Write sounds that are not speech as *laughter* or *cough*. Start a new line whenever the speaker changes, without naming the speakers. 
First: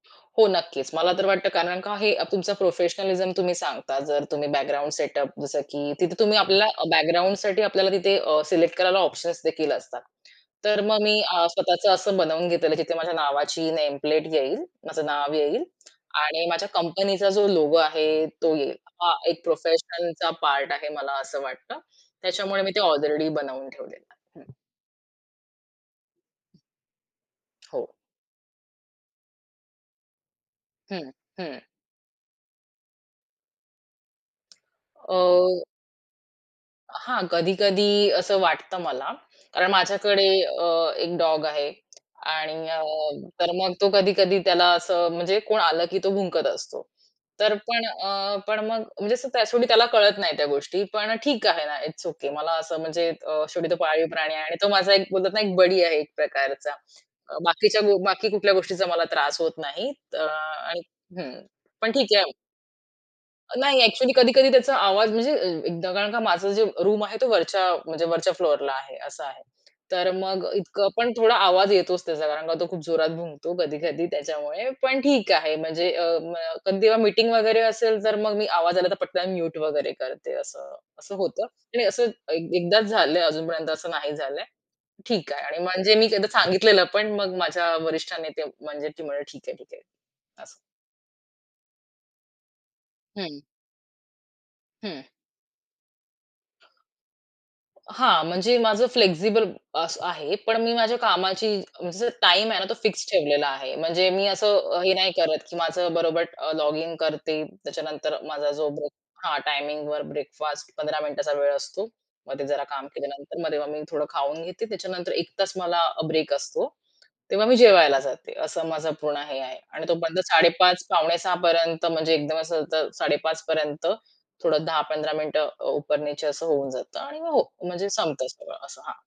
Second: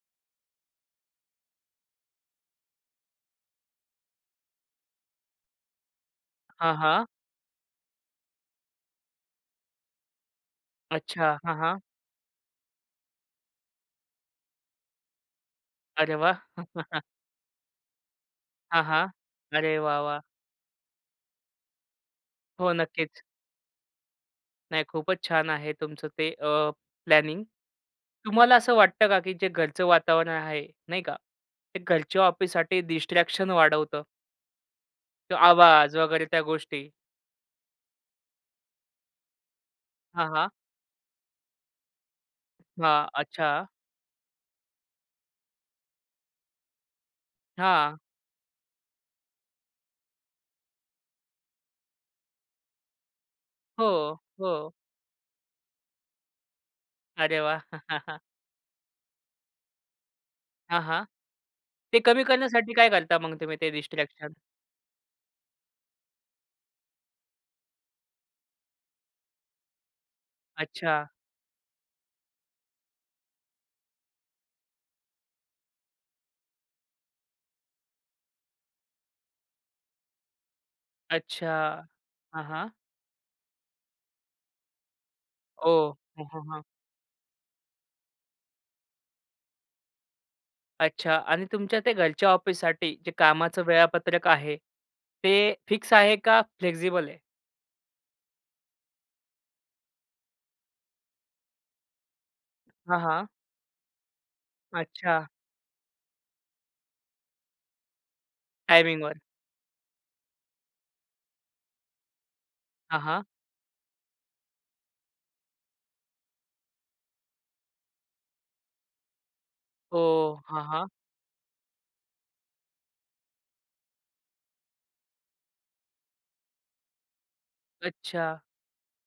हो नक्कीच, मला तर वाटतं कारण का हे तुमचं प्रोफेशनलिझम तुम्ही सांगता जर तुम्ही बॅकग्राऊंड सेटअप, जसं की तिथे तुम्ही आपल्याला
हां, हां.
बॅकग्राऊंडसाठी आपल्याला तिथे अ, सिलेक्ट करायला ऑप्शन्स देखील असतात. तर मग मी
अच्छा.
आ
हां, हां.
स्वतःच असं बनवून घेतलेलं तिथे माझ्या नावाची नेम प्लेट येईल. माझं नाव येईल
अरे वाह!
आणि माझ्या
*chuckles*
कंपनीचा जो लोगो आहे, तो येईल.
हां, हां.
हा एक
अरे वाह! वाह!
प्रोफेशनलचा पार्ट आहे मला असं वाटतं. त्याच्यामुळे मी
हो,
ते
नक्कीच.
ऑलरेडी बनवून ठेवलेलं आहे, हं.
नाही खूपच छान आहे तुमचं ते, अ, प्लॅनिंग.
हो.
तुम्हाला असं वाटतं का की जे घरचं वातावरण आहे, नाही
हं,
का.
हं.
ते घरच्या ऑफिससाठी डिस्ट्रॅक्शन वाढवतं? तो
अ
आवाज वगैरे, त्या गोष्टी.
हां, कधी-कधी असं वाटतं मला. कारण माझ्याकडे
हां, हां.
अ, एक डॉग आहे. आणि अ,
हां,
तर
अच्छा.
मग तो कधी-कधी त्याला असं म्हणजे कोण आलं, की तो भुंकत असतो. तर पण
हां.
अ, पण मग म्हणजे शेवटी त्याला कळत नाही त्या गोष्टी. पण ठीक आहे ना, इट्स ओके मला असं म्हणजे अ, शेवटी तो पाळीव
हो.
प्राणी आहे आणि तो
हो.
माझा एक बोलतात ना, एक बडी आहे एक प्रकारचा.
अरे वाह!
बाकीच्या
*chuckles*
बाकी कुठल्या गोष्टीचा मला त्रास होत नाही, त अ, आणि
हां, हां.
हं, पण
ते
ठीक
कमी
आहे.
करण्यासाठी काय करता मग तुम्ही ते
नाही. Actually
distraction?
कधी-कधी त्याचा आवाज म्हणजे अ, एकदा का माझं जे रूम आहे तो वरच्या म्हणजे वरच्या फ्लोरला आहे, असं आहे. तर मग इतकं
अच्छा.
पण थोडा आवाज येतोच त्याचा कारण का तो खूप जोरात भुंकतो कधी-कधी त्याच्यामुळे. पण ठीक आहे म्हणजे ,अ म कधी जेव्हा मीटिंग वगैरे असेल तर मग मी आवाज आला तर पटकन म्यूट वगैरे करते असं, असं होतं. आणि
अच्छा.
असं
हां,
एक
हां.
एकदाच झालंय, अजूनपर्यंत असं नाही झालंय. ठीक आहे आणि म्हणजे
ओह.
मी
हं,
एकदा
हां, हां.
सांगितलेलं पण मग माझ्या वरिष्ठाना ते म्हणजे ती म्हणाले "ठीक आहे, ठीक आहे" असं.
अच्छा आणि तुमच्या ते घरच्या ऑफिससाठी, जे
हं.
कामाचं वेळापत्रक आहे,
हं.
ते फिक्स आहे का फ्लेक्सिबल आहे?
हां, म्हणजे माझं फ्लेक्सिबल अस आहे. पण मी माझ्या कामाची म्हणजे टाईम आहे ना, तो
हां,
फिक्स
हां.
ठेवलेला आहे. म्हणजे मी असं अ, हे नाही
अच्छा.
करत, की माझं बरोबर अ, लॉगिन करते. त्याच्यानंतर माझा जो ब्रेक
टाईमिंगवर.
हां टाईमिंगवर ब्रेकफास्ट 15 मिनिटाचा वेळ असतो. मध्ये जरा काम
हां, हां.
केल्यानंतर मग मी थोडं खाऊन घेते त्याच्यानंतर. 1 तास मला अ, ब्रेक असतो. तेव्हा मी जेवायला जाते. असं माझं पूर्ण हे आहे. आणि तो बंद
ओह!
साडे
हां, हां.
पाच-पावणे सहापर्यंत म्हणजे एकदम असं तर 05:30 पर्यंत थोडं 10-15 मिनिटं अ, उपर नीचे असं होऊन जातं आणि मग हो, म्हणजे संपत
अच्छा.
सगळं असं हां.